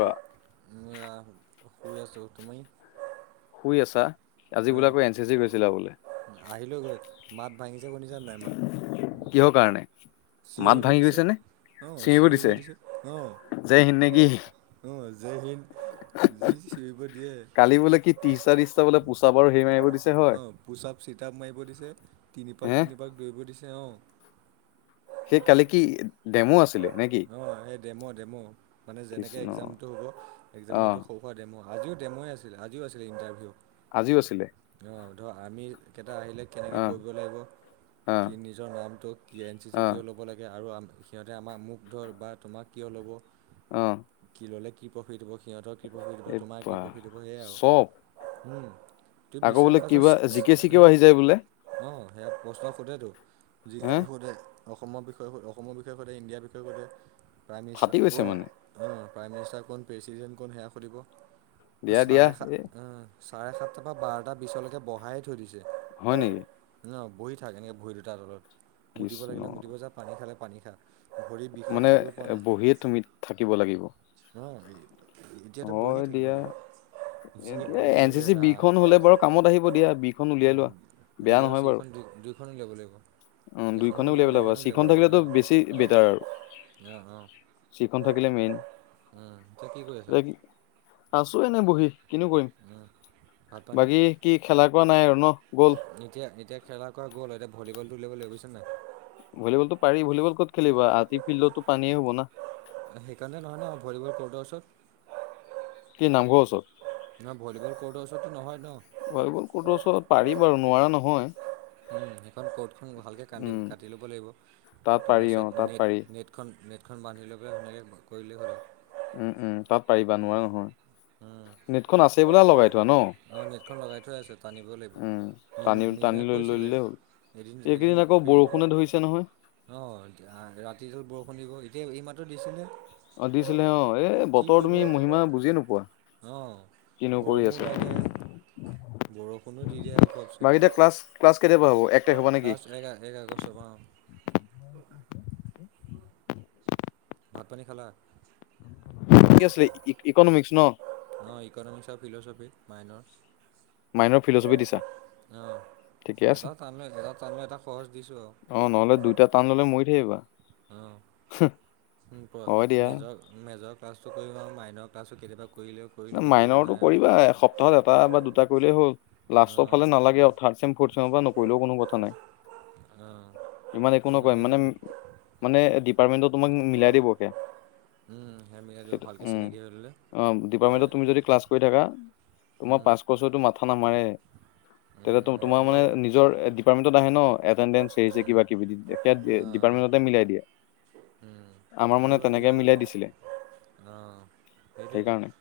বা শুই আছো, তুমি? শুই আছা, আজি বোলে আকৌ এন চি চি গৈছিলা বোলে। আহিলো গৈ, মাত ভাঙিছে শুনিছা নাই মাত। কিহৰ কাৰণে? মাত চিঞৰিব ভাঙি দিছে। গৈছে নে চিঞৰিব আহ, দিছে চিয়ৰিব দিছে যে সিদিনা কি অ' আহ জয়হিন্দ। যি চিঞৰিব দিয়ে। লে কি ত্ৰিশটা তিশটা বোলে পোচ আপৰ সেই মাৰিব দিছে হয় অ' পোচাপ চিতাপ মাৰিব দিছে, তিনি পাক হে তিনি পাক দৌৰিব দিছে অ'। সেই কালি কি ডেমো আছিলে? নে কি অ' স ডেম' ডেম' মানে যেনেকে কৃষ্ণ এক্জাম টো হ'ব একজামৰ আহ সটো হ দেম', আজিও ডেমই আছিল আজিও আছিল ইণ্টাৰভিউ। আজিও আছিলে? অ' ধৰ আমি কেইটা আহিলে কেনেকৈ আহ কৰিব লাগিব, আহ কি নিজৰ নামটো কি এন চি চি আহ কিয় ল'ব লাগে আৰু আমি সিহঁতে আমাক মোক ধৰ বা তোমাক কিয় ল'ব। অ'। কি ললে কি প্ৰফিট হ'ব সিহঁতৰ কি প্ৰফিট হ'ব এই তোমাৰ কি বা প্ৰফিট হ'ব সেয়া আৰু। চব উম, তই আকৌ বিশ্বাস বোলে কৰিছা কিবা জিকে চিকেও আহি যায় বোলে অ' সেয়া প্ৰশ্ন সোধেতটো যি হে সোধে অসমৰ বিষয়ে স অসমৰ বিষয়ে সোধে ইণ্ডিয়া সোধে, প্ৰাইম মিনিষ্টাৰ ফাটি গৈছে কোন। মানে অ' প্ৰাইম মিনিষ্টাৰ কোন, প্ৰেছিডেণ্ট কোন সেয়া সুধিব, অ' দিয়া দিয়া চাৰে এ সাত চাৰে সাতটাৰ পৰা বাৰটা বিছলৈকে বহাই থৈ দিছে। হয় নেকি? ন' বহি থাক এনেকৈ ভৰি দুটাৰ তলত। মুতিব কৃষ্ণ লাগিলে মুতিব যা পানী খালে পানী খা। ভৰি বিষত মানে থাকিব বহিয়ে তুমি থাকিব লাগিব। নহয়, এতিয়াতো হয় বহিয়ে থাকিব দিয়া লাগিব। যি এতিয়া আমনি এন চি লাগে চি ৰাম বিখন হ'লে বাৰু কামত আহিব দিয়া, বিখন অ উলিয়াই লোৱা। বি বেয়া আৰু নহয় বাৰু চিখন দু-দুইখন উলিয়াব লাগিব। অ' এখনো দুইখনে উলিয়াও উলিয়াই ল'ব দুইখনো লাগিব। উলিয়াব চিখন অ থাকিলেতো বেছি চি বেটাৰ আৰু। অ অ চিখন থাকিলে মেইন। উম। এতিয়া কি কৰি আছা? আছোঁ এনে বহি কিনো কৰিম। উম ভাত পানী বাকী কি খেলা কোৱা নাই আৰু ন' গ'ল। এতিয়া এতিয়া খেলা কৰা গ'ল। এতিয়া ভলীবলটো উলিয়াই ল'ব লাগিব বুজিছে নে নাই? ভলীলটো পাৰি। ভলীবল ক'ত খেলিবা আজি ফিল্ডতো পানীয়ে হ'ব না। সেইকাৰণে নহয় ন' ভলিবল ক'ৰডৰ ওচৰত? কি নামঘৰ ওচৰত ন' ভলীবল কৰ্ডৰ ওচৰততো নহয় ন'। ভলীবল ক'ৰডৰ ওচৰত পাৰি বাৰু নোৱাৰা নহয়। সেইখন ক'ৰ্ডখন ভালকৈ কান্দি উম কাটি ল'ব লাগিব, তাত পাৰি অ তাৰপিছত নেট তাত পাৰি নেট নেটখন নেটখন বান্ধি লৈ পেলাই ধুনীয়াকে কৰিলেই হ'ল আৰু। উম, উম, তাত পাৰিবা নোৱাৰা নহয়। নেটখন আছেই বোলা লগাই থোৱা ন'? অ' নেটখন লগাই থোৱা আছে, টানিব লাগিব। উম টানি টানি মি-মিন্ময়ে লৈ লৈ কৈছিলে। ল'লে হ'ল এদিন এদিন এইকেইদিন আকৌ ফ্ৰী। বৰষুণে ধৰিছে নহয় অ' ৰাতিটো বৰষুণ দিব, এতিয়া এই মাত্ৰ দিছিলে। অ' দিছিলে অ'। এই কি বতৰ কৰিব তুমি মহিমা বুজিয়ে নোপোৱা কিনো কৰি আছে। তাকে। বৰষুণো দি দিয়ে আৰু ঘপছে। বাকী ক্লাছ ক্লাছ কেতিয়া পৰা হ'ব? এক তাৰিখৰ পৰা নেকি ক্লাছ এ-এক আগষ্টৰপৰা অ'। [unintelligible] ভাত পানী খালা? কি আছিলে ইকনমিক্স ন'? অ' ইক'নমিক্স আৰু ফিল'চফি মাইনৰ। মাইনৰ ফিলচফি দিছা অ' ঠিকে আছে এটা তানো এটা তানো এটা সহজ দিছোঁ আৰু। অ' নহ'লে দুইটা টান ললে মৰি থাকিবা। অ'। উম কোৱা হয় দিয়া মেজৰ মেজৰ ক্লাছটো কৰিম আৰু মাইনৰ ক্লাছটো কেতিয়াবা কৰিলেও কৰিম না নকৰিলে মাইন'ৰটো নাই আৰু কৰিবা, এসপ্তাহত এটা বা দুটা কৰিলেই হ'ল। লাষ্টৰ অঁ ফালে নালাগে আৰু থাৰ্ড চেম ফৰ্থ চেমৰপৰা নকৰিলেও কোনো কথা নাই। অঁ ইমান একো আমনি নকয় লাগিছে মানে মানে ডিপাৰ্টমেন্টত তোমাক মিলাই দিব কে। উম, সেয়া মিলাই দিব ভালকৈ চিনাকি হৈ ল'লে। অ' ডিপাৰ্টমেণ্টত তুমি যদি ক্লাছ কৰি থাকা তোমাৰ উম পাছ কৰ্চৰতো মাথা নামাৰে। উম তেতিয়া উম তো-তোমাৰ মানে সেইটোৱেতো নিজৰ ডিপাৰ্টমেণ্টত আহে ন' এট এটটেনডেন্স হেৰি চেৰি উম কিবা কিবি দি দিয়ে। সেয়া অঁ অঁ ডিপাৰ্টমেট মিলাই দিয়ে। উম আমাৰ আৰু মানে তেনেকে এতিয়া মিলাই দিছিলে অঁ সেইটোৱেতো সেইকাৰণে।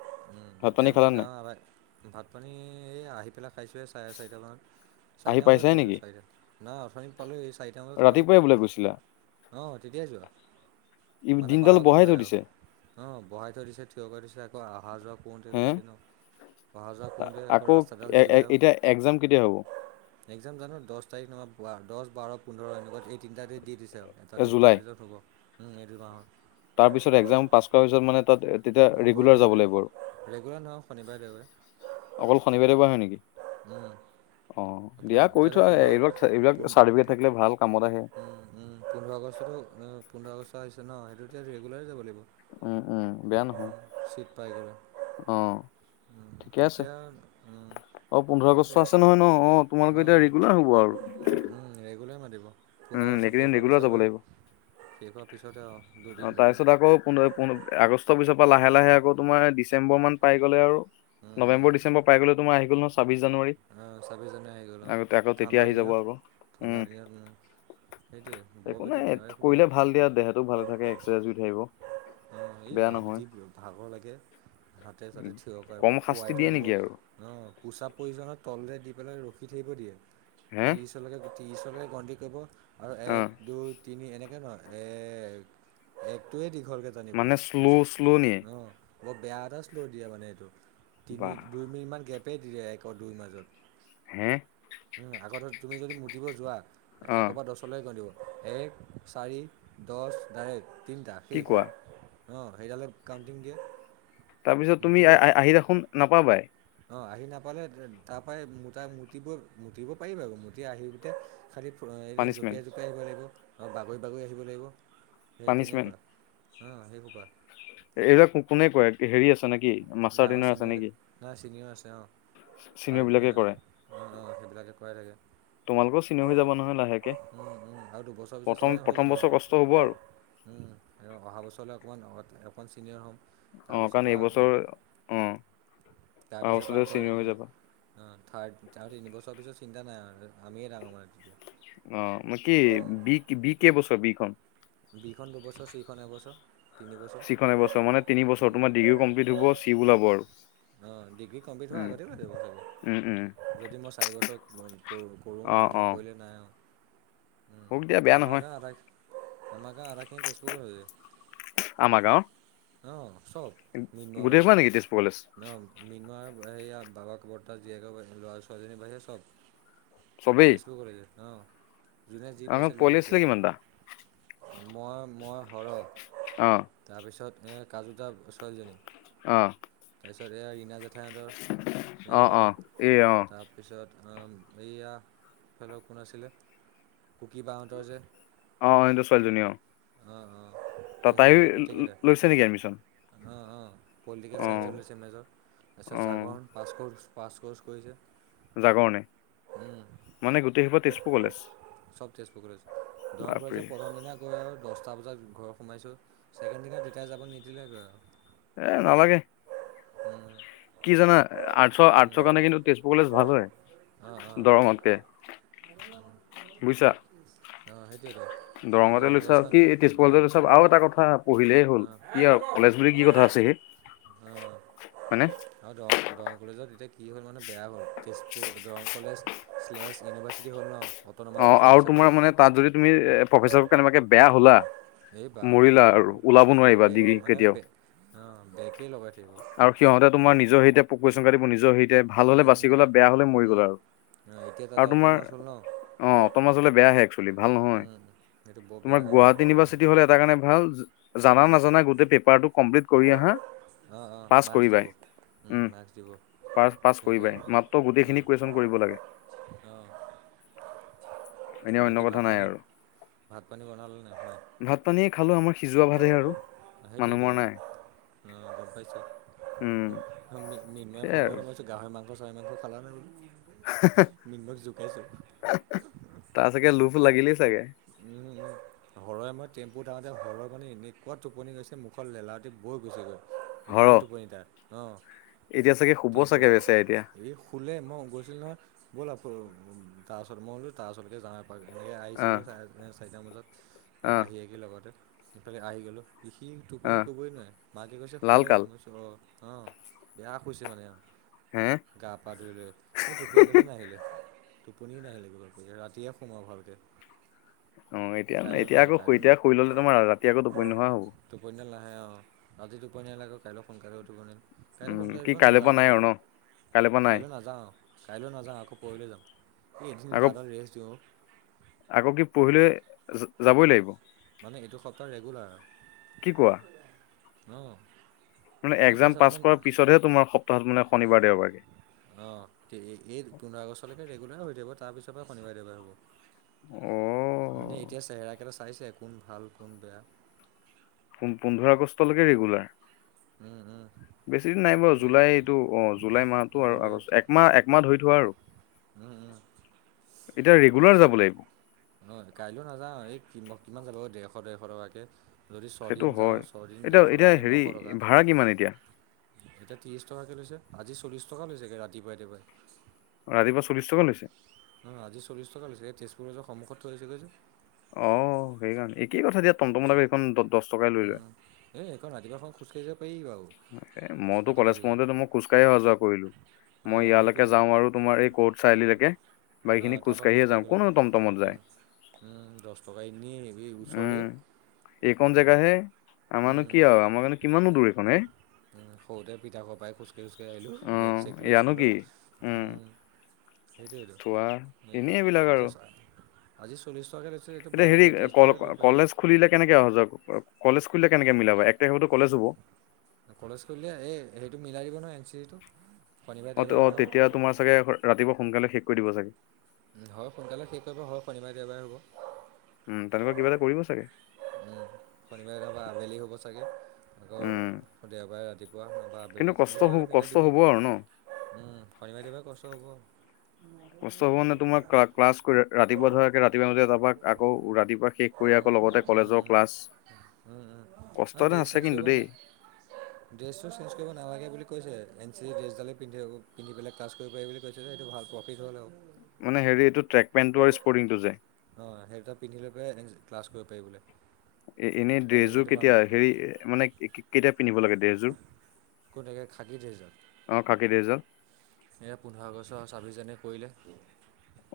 উম, ভাত এতিয়া পানী আমাৰ খালা নাই গাঁৱৰ আধা, ভাত পানী এই আহি পেলাই পাইছোহে চাৰে চাৰিটামানত। আহি চাৰিটা বজাত পাইছাই নেকি খাইছোঁ চাৰিটাত, নহয় অথনি পালোঁ এই চাৰিটা বজাত খালোঁ ৰাতিপুৱাই বোলে গৈছিলা ভাত। অ' তেতিয়াই যোৱা। ই মানে দিনডাল বাৰ বঢ়াই থৈ ঘণ্টাই দিছে আৰু। অ' বহাই থৈ দিছে, থিয় কৰাই থৈছে আকৌ আহা যোৱা কৰোঁতে হে গৈছে ন'। অহা যোৱা কৰোঁতে আকৌ ৰাস্তাডাল এ এ যিহে আৰু। এতিয়া এক্জাম কেতিয়া হ'ব এক্সাম জানো দচ তাৰিখ নাইবা দহ, বাৰ, পোন্ধৰ এনেকুৱা এই তিনিটা ডেইট দি দিছে। এটা এ এটাৰ জুলাই জত হ'ব এই দুমাহৰ তাৰ পিছত একজাম পাছ কৰাৰ পিছত মানে তাত তেতিয়া গৈ ৰেগুলাৰ থাকিব যাব লাগিব আৰু। ৰেগুলাৰ নহও শনিবাৰে দেওবাৰে। অকল শনিবাৰে প হয় নেকি? উম। অ' দিয়া পোন্ধৰ কৰি এতিয়াতো থোৱা পোন্ধৰ এইবিলাক এইবিলাক পোন চাৰ্টিফিকেট থাকিলে ভাল কামত আহে। উম, পোন্ধৰ আগষ্টটো পোন্ধৰ আগষ্ট আহিছে ন সেইটো এতিয়া ৰেগুলাৰ যাব লাগিব। উম, উম বেয়া নহয়। ছিট পাই গ'লে অ' উম, ঠিকে আছে। এতিয়া উম, অ' পোন্ধৰ আগষ্ট সেইটোৱে আছে নহয় ন অ' তোমালোকৰ এতিয়া অ'। ৰেগুলাৰ হব আৰু। ৰেগুলাৰ মাতিব পোন্ধৰ উম আগষ্ট এইকেইদিন শেষ হোৱাৰ ৰেগুলাৰ পিছৰ যাব লাগিব। পৰাহেই শেষ হোৱাৰ পিছতে আৰু অ দুদিন দুদিন। তাৰপিছত আকৌ পু আগষ্টৰ পিছৰ পৰা লাহে লাহে আকৌ তোমাৰ ডিচেম্বৰ মান পাই গ'লে আৰু উম উম নৱেম্বৰ ডচেম্বৰ পাই গ'লে তোমাৰ আহি গল ন ছাব্বিছ জানুৱাৰী। অ' ছাবিছ জানুৱাৰী আহি গ'ল আগতে আকৌ তেতিয়া ঠাণ্ডাৰ আহি যাব আকৌ দিনত উম। ঠাণ্ডাৰ দিনত সেইটোৱে বৰ একো বৰ নাই দিগদাৰ এই সোপা কৰিলে ভাল দিয়া দেহাতটো ভালে থাকে, এক্সাৰচাইজ থাকিব। এই বেয়া নহয়। যি ভাগৰ লাগে হাতে চাতে থিয় কৰা কম শাস্তি শুৱাই থৈ দিয়ে দিব। নেকি আৰু অ' পোচাপ প্ৰয়োজনত তলৰে দি পেলাই ৰখি থাকিব দিয়ে, হে ত্ৰিছ অ [unintelligible] এক দুই তিনি এনেকে নহয় এক একটোৱে দীঘলকৈ নাজানিব মানে শ্ল' শ্ল' নিয়ে। তাৰপিছত ন অলপ বেয়া এটা শ্ল' দিয়ে মানে এইটো তিনি বাহ দুই মিনিটমান গেপেই দিয়ে একৌ দুই মাজত। হে আকৌ তুমি যদি মুটিব যোৱা অ তেতিয়া চলাই গ এক চাৰি দহ ডাৰে তিনিটা কি শেষ। কোৱা অ' সেইডালে কাউণ্টিং দিয়ে। তাৰপিছত তুমি আহ আহ আহি দেখোন নাপাবাই। অ' আহি নাপালে তাৰ পৰাই মতাই মুতিব মুতিব পাৰি আৰু মুতি আহিতে খালী এনেই পানিচমেন্ট জপিয়াই জপিয়াই আহিব লাগিব আৰু বাগৰি বাগৰি আহিব লাগিব সেই তেনেকুৱা। অ' সেই খোপা এইবাক কোনে কয় হেৰি আছা নেকি? মাষ্টাৰ ডাঙৰ ট্ৰেইনাৰ আছে চিনিয়ৰ নেকি? চিনিয়ৰ আছে অ'। চিনিয়ৰ ঠাইড বিলাকে কৰে অ' সেইবিলাকে কৰাই থাকে। তোমালোকেও চিনিয়ৰ হৈ যাবা নহয় লাহেকে উম, উম আৰু দুবছৰ পিছত প্ৰথম চিনিয়ৰ হৈ যাম প্ৰথম আৰু। বছৰ কষ্ট হ'ব আৰু আৰু অহা বছৰলৈ অকণমান অকণ চিনিয়ৰ হ'ম। অ তাৰপিছৰ কাৰণ পৰা অ' এইবছৰ অ তাৰ অহা পিছৰ পৰা বছৰতে য চিনিয়ৰ হৈ যাবা অ' থাৰ্ড আৰু তিনি বছৰ পিছত চিন্তা নাই আৰু আমিয়ে ডাঙৰ মানে তেতিয়া। অ' কি বি বি কেই বছৰ বিখন? বিখন দুবছৰ চিখন এবছৰ। তিনিবছৰ চিখনে এবছৰ মানে তিনি বছৰ তোমাৰ ডিগ্ৰীও কমপ্লিট হব চি ওলাব আৰু অ' ডিগ্ৰী কমপ্লিট হোৱা উম আগতে হৈ উম উম যাব যদি মই চাৰি বছৰ কৰো অ বা অ নকৰিলে নাই আৰু। হওক দিয়া বেয়া নহয় আমাৰাক আধা আমাৰাকে আধাখিনি তেজপুৰক আমাৰ গাঁৱৰ [unintelligible] আহ চব মিনোৱা [unintelligible] ন মিনাৰ বাহি বাবাক বৰ্তা জীয়েকৰাহ ল'ৰা ছোৱালীজনীৰ বাহিৰে চব চবেই তেজপুৰ কলেজত ন? যোনে যি আমাৰ গাঁৱত পাইছে লৈ পোৱালি লৈছে আছিলে কিমানটা আৰু মই মই হৰহ অ তাৰপিছত এই কাজুটা ছোৱালীজনী অ'। তাৰপিছত এইয়া ৰীণা জেঠাইহঁতৰ অ অ এইজনী। তা এই অ তাৰপিছত এইয়া এইফালৰ কোন আছিলে কুকী বাহঁতৰ যে অ' ইহ'তৰ ছোৱালীজনী অ'। অ' অ' ত সেই সেই তাইও কেইযোৰ গোটেই কেইটা। লৈছে নেকি এডমিশন অঁ অঁ পলিটিকেল অ ছাইঞ্চত লৈছে মেজৰ, তাৰপিছত অ জাগৰণ পাছ ক'ৰ্চ পাছ ক'ৰ্চ কৰিছে। জাগৰণে মানে গোটেই সোপা তেজপুৰ কলেজ? চব তেজপুৰ কলেজ, দৰং বাপৰে কলেজৰ প্ৰথম দিনা গৈ আৰু দহটা বজাত ঘৰত সোমাইছোঁ, ছেকেণ্ড দিনা দেতাই যাব নিদিলে গৈ আৰু। এ নালাগে। কি জানা আৰ্টচৰ আৰ্টচৰ কাৰণে কিন্তু তেজপুৰ কলেজ ভাল হয়। দৰঙতকে অ' অ'। বুজিছা অ' হেইটোৱেটো। দৰঙতে লৈছা কি তেজপাৰ কলতে লৈছা, আৰু এটা কথা পঢ়িলেই হ'ল অঁ কি আৰু। কলেজ বুলি কি কথা আছে হে অঁ হয়নে? আৰু দং দৰং কলেজত এতিয়া কি হ'ল মানে বেয়া হ'ল, Tezpur Darrang college slash university হ'ল ন। অট'নমাছ অ' হৈ যোৱাৰ আৰু পিছৰ পৰা তোমাৰ মানে তাত যদি তুমি প্ৰফেচাৰ লগত কেনেবাকে বেয়া হ'লা। এই বা মৰিলা এই আৰু ওলাব নোৱাৰিবা বে ডিগ্ৰী মানে কেতিয়াও বে অ' বেকেই লগাই থাকিব। আৰু সিহঁতে তোমাৰ নিজৰ হেৰিতে প কুৱেশ্যন কাটিব নিজৰ হেৰিতে ভাল হ'লে উম বাচি উম গ'লা উম বেয়া হ'লে মৰি উম গ'লা। আৰু অঁ এতিয়া তাতে আৰু তোমাৰ অট'নমাছ হ'ল ন অ' অ'টোনমাচ হ'লে বেয়াহে এক্সচুৱেলী ভাল নহয়, উম সেইটো বৰ বেয়া তোমাৰ কাম কৰে গুৱাহাটী ইউনিভাৰ্চিটি কি হ'ল এটা কাৰণে ভাল জানা অঁ নাজানা গোটেই পেপাৰ টো কমপ্লিট কৰি আহা অ' পাছ অ' মাৰ্কচ দিব কৰিবাই উম মাৰ্কচ দিব। পাছ পাছ সেইটোৱে কৰিবাই, মাত্ৰ গোটেইখিনি কুৱেশ্যন কৰিব লাগে। অ'। এনে অন্য বাকী কথা ভাত নাই পানী আৰু ভাত পানী বনালে নাই? ভাত পানী খালো, আমাৰ সিজোৱা ভাতহে আৰু মানুহ মৰা নাই। অ' গ'ম পাইছো। উম মিন্ময়ে ফোন সেইয়াই আৰু কৰোতে মই ভাবিছো গাহৰি মাংস চাহ মাংস খালা নে বোলো? মৃন্ময়ক জোকাইছোঁ তাৰ চাগে লোভ লাগিলেই চাগে। উম উম। হৰয়ে মই টেম্পুত আহোতে হৰ মানে এনেকুৱা টোপনি গৈছে মুখত লেলাৱটি বৈ গৈছে গৈ। হৰ ইমানেই টোপনি তাৰ অ' এতিয়া চাগে শুব টেম্পুত। চাগে বেচেৰা এতিয়া এই শুলে মই গৈছিলো নহয়, ব'ল অ তাৰ ওচৰত মই বোলো তাৰ ওচৰলৈকে যাওঁ হয় আহ আহিছিলোঁ চাৰে চাৰিটা বজাত আহ আহিযেকি লগতে ইফালে আহি গ'লোঁ। সি টোপনি আহ ক'বই নোৱাৰে, মাকে কৈছে লাল শুলে কাল মই অঁ অঁ বেয়া শুইছে মানে আৰু। হে'। গা পা ধুই লৈ, মোৰ টোপনী দালে নাহিলে। টোপনিয়ে নাহিলে, ভালকৈ ৰাতিয়ে সোমায় ভালকে। অ' এতিয়া কাইলৈ ন এতিয়া আকৌ কাইলৈ ন এতিয়া শুই ল'লে তোমাৰ ৰাতি আকৌ টো। পনি নোহোৱা হ'ব টোপনীয়া নাহে অ', ৰাতি টোপনী নাহিলে আকৌ কাইলৈ সোনকালে ওঠিব নোৱাৰিম। কাইলৈ উম সোনকাল কি উঠিব কাইলৈৰ পৰা নাযাওঁ, নাই আৰু ন কাইলৈ কাইলৈৰ পৰা নাই কাইলৈ নাযাওঁ। কাইলৈ নাযাওঁ, আকৌ পৰহিলৈ যাম। এই এদিন আকৌ গা ডাল ৰেষ্ট দিওঁ অ'। আকৌ কি পৰহিলৈ যাবই লাগিব। মানে এইটো সপ্তাহ কি কোৱা ৰেগুলাৰ অ'। মানে এক্সাম পাছ কৰাৰ পিছতহে তোমাৰ সপ্তাহত মানে শনিবাৰ দেওবাৰে অ', এই পোন্ধৰ আগষ্টলৈকে ৰেগুলাৰ হৈ থাকিব, তাৰপিছৰ পৰা শনিবাৰে দেওবাৰ হ'ব। অ'। মানে এতিয়া চেহেৰাকেইটা চাইছে কোন ভাল কোন বেয়া। পোন্ধৰ আগষ্টলৈকে ৰেগুলাৰ উম-উম বেছি দিন নাই বাৰু জুলাই এইটো অ জুলাই মাহতটো আৰু আগষ্ট একমাহ একমাহ ধৰি থোৱা আৰু উম-উম এতিয়া ৰেগুলাৰ যাব লাগিব। নহয় কাইলৈও নাযাওঁ এই কি কিমান যাব ডেৰশ ডেৰশ টকাকৈ যদি সেইটো ছয়দিন হয় যাওঁ ছদিন এতিয়া ডেৰশ এতিয়া টকাকৈ হেৰি নশ টকা ভাড়া কিমান এতিয়া ত্ৰিছ টকাকৈ লৈছে আজি চল্লিছ টকা লৈছেগৈ ৰাতিপুৱাইতিৱাই ৰাতিপা চলিশ টকা লৈছে। অ', আজি চল্লি টকা লৈছে এই তেজপুৰৰজৰ সন্মুখত থৈছেগৈ যে, অ', সেইকাৰণে একেই কথা দিয়া টনন্ত মলাকে এইেইখন দ দহ টকাই লৈ লয়। এই [unintelligible] খন ৰাতিপুৱাখন খোজকাঢ়িব পাৰি বাৰু। মইতো ৰাতিপুৱা কলেজ ৰাতিপুৱা পঢ়োতে তো মই খোজ কঢ়ি অহা যোৱা কৰিলো। মই অঁ ইয়ালৈকে সেইটোৱেইটো যাওঁ আৰু তোমাৰ এই কৰ্ট অঁ চাৰিআলৈকে বাকীখিনি অঁ খোজকাঢ়িয়ে যাওঁ। কোনো টমটমত যায়। উম দহ টকা এ নিয়ে এই ওচৰে এইখনন জেগাহে আমাৰো কি আৰু আমাৰ কাৰো কিমান দূৰ এইখন হ সৰুতে পিঠা খপাই খোজকাঢ়ি খোজকাঢ় আহিলোঁ অ বেগ চেক লৈ ইয়ানো স্কুলত কি উম সেইটোৱেইত থোৱা এনেই এইবিলাক আৰু এতিয়া চাই আজি চলি কৈছে এইটো এতিয়া হেৰি বেয়াগছে কল ত্ৰিছটকাকৈ লৈ পি আৰু কলেজ খুলিলে কেনেকে অহাোৱা কলেজ খুলিলে কেনেকে মিলাবা এক তাৰিখতো কলেজ হ'ব খৰজ কৰিলে এই সেইটো মিলাই দিব নয় এন চি চি টো অ', অ', তেতিয়া তোমাৰ চাগে ৰাতিপুৱা সোনকালে শেষ কৰি দিব চাগে। হয়। সোনকালে শেষ কৰিব হয় শনিবাৰে দেওবাৰে হ'ব। উম, তেনেকুৱা কিবা এটা কৰিব চাগে। শনিবাৰোবা আবেলি হ'ব চাগে উম আকৌ দেওবাৰে ৰাতিপুৱা বা কিন্তু আবেলি কষ্ট তেনে হ কিব কষ্ট মিলাই দিব হ'ব আৰু ন শনিবাৰ দিবলৈ কষ্ট হ'ব। কষ্ট হ'ব নে তোমাৰ ক্লাছ ৰাতিপুৱা ধৰা ৰাতিপুৱা ম যাবাক আকৌ ৰাতিপুৱা শেষ কৰি উম, আকৌ লগতে উম, উম, কলেজৰ ক্লাছ কষ্ট আৰু এটা ড্ৰেছ আছে চেঞ্জ কিন্তু কৰিব দেই নাই। ড্ৰেছটো চেঞ্জ কৰিব নালাগে বুলি কৈছে এন চি ড্ৰেছডালে পিন্ধ পিন্ধি পেল। কাৰ্ কৰিব পাৰি বুলি কৈছে যে এইটো ভাল প্ৰফিট হ' নাই। মানে এইটো ট্ৰেক পেণ্টটো আৰু স্পৰ্টিংটো যে। অ', সেই দুটা পিন্ধিলে পাই এ ক্লাছ কৰিব পাৰি বোলে। এ, এনেই কলেজে ড্ৰেছো সেইটো পাম কেতিয়া হেৰি মানে কেতিয়া পিন্ধিব লাগে। ড্ৰেজ কোনেকৈ খাকি থৈ য অ খাকী ড্ৰেছযোৰ এ, পোন্ধৰ আগষ্ট ছাব্বিছ জানুৱাৰী কৰিলে।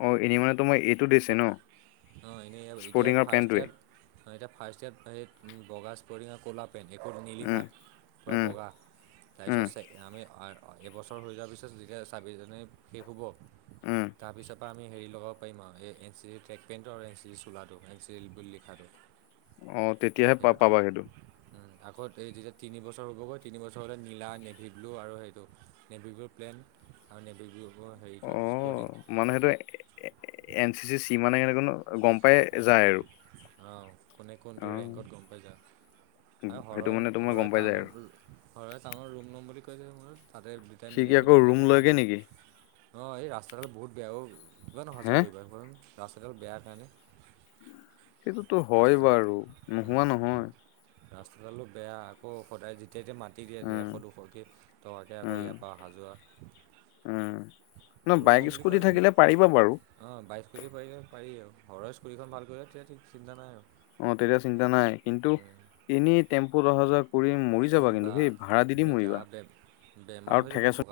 অ', এনে মান তো মই এইটো দিছে ন অঁ এনেই এতিয়া স্পৰ্টিঙৰ ফাৰ্ষ্ট পেণ্টোৱে ইয়াৰত এতিয়া ফাৰ্ষ্ট ইয়াত স বগা স্পৰিঙ ক'লা পেণ্ট একো উম নিলিখাৰা উম বগা উম তাৰপিছত আমি এবছৰ হৈ যোৱাৰ পিছত যেতিয়া ছাব্বিছ জানুৱাৰী শেষ হ'ব উম তাপিছ পা আমি হেৰি ল'ব পাৰিম আৰু এই এন চি জিৰ ট্ৰেকপেণ্টো আৰু এন চি জিৰ চোলাটো এন চি জ বুলি লিখাটো অঁ তেতিয়াহে পা পাবা সেইটো আগত এই যেতিয়া তিনি বছৰ ওৰ হ'বগৈ তিনি বছৰ হ'লে নীলা নেভি ব্লু আৰু সেইটো নেভি ব্লু প্লেন আৰু নেভি ব্লু ম হেৰিটো স্পৰ্টিং মানুহেইটো এ এন চি চি চি মানে এনে কোননো অঁ কোনে কোনটো অ ৰেংকত গম পাই যা হৰ সেইটো মানে তোমাৰ হৰা গম পাই যায় টাউনত আৰু হৰা টাউন ৰুম নম বুলি কৈছে মোৰ তাতে দে, সি কি মিলাই কিবা আকৌ এটা কৰি ৰুম থাকি দিম লয়গে নেকি? আৰু অ', এই ৰাস্তাডাল বহুত বেয়া অ'। কিমান হে অহা-যোৱা কৰিবা, কোৱাচোন। ৰাস্তাডাল বেয়া কাৰণে সেইটোতো হয় বাৰু, ৰাস্তাডাল নোহোৱা নহয়। ৰাস্তাডালো বেয়া। আকৌ সদায় যেতিয়া-তেতিয়া মাত কাটি দিয়ে উম ডেৰশ-দুশকে টকাকে আকৌ উম ইয়াৰ পৰা অহা-যোৱা উম, নহয় বাইক-স্কুটি থাকিলে পাৰিবা বাৰু। অ', বাইক-স্কুটি পাৰিলে পাৰি আৰু ঘৰৰ স্কুটিখন ভাল কৰিলে, তেতিয়া ঠিক, চিন্তা নাই আৰু অ', তেতিয়া চিন্তা নাই। কিন্তু এনেই টেম্পুত অহা-যোৱা কৰি-মৰি যাবা, কিন্তু বা দেই। ভাড়া দি-দি এই গা মৰিবা বে বেমাৰ আৰু, হৈ যাব থেকেচনী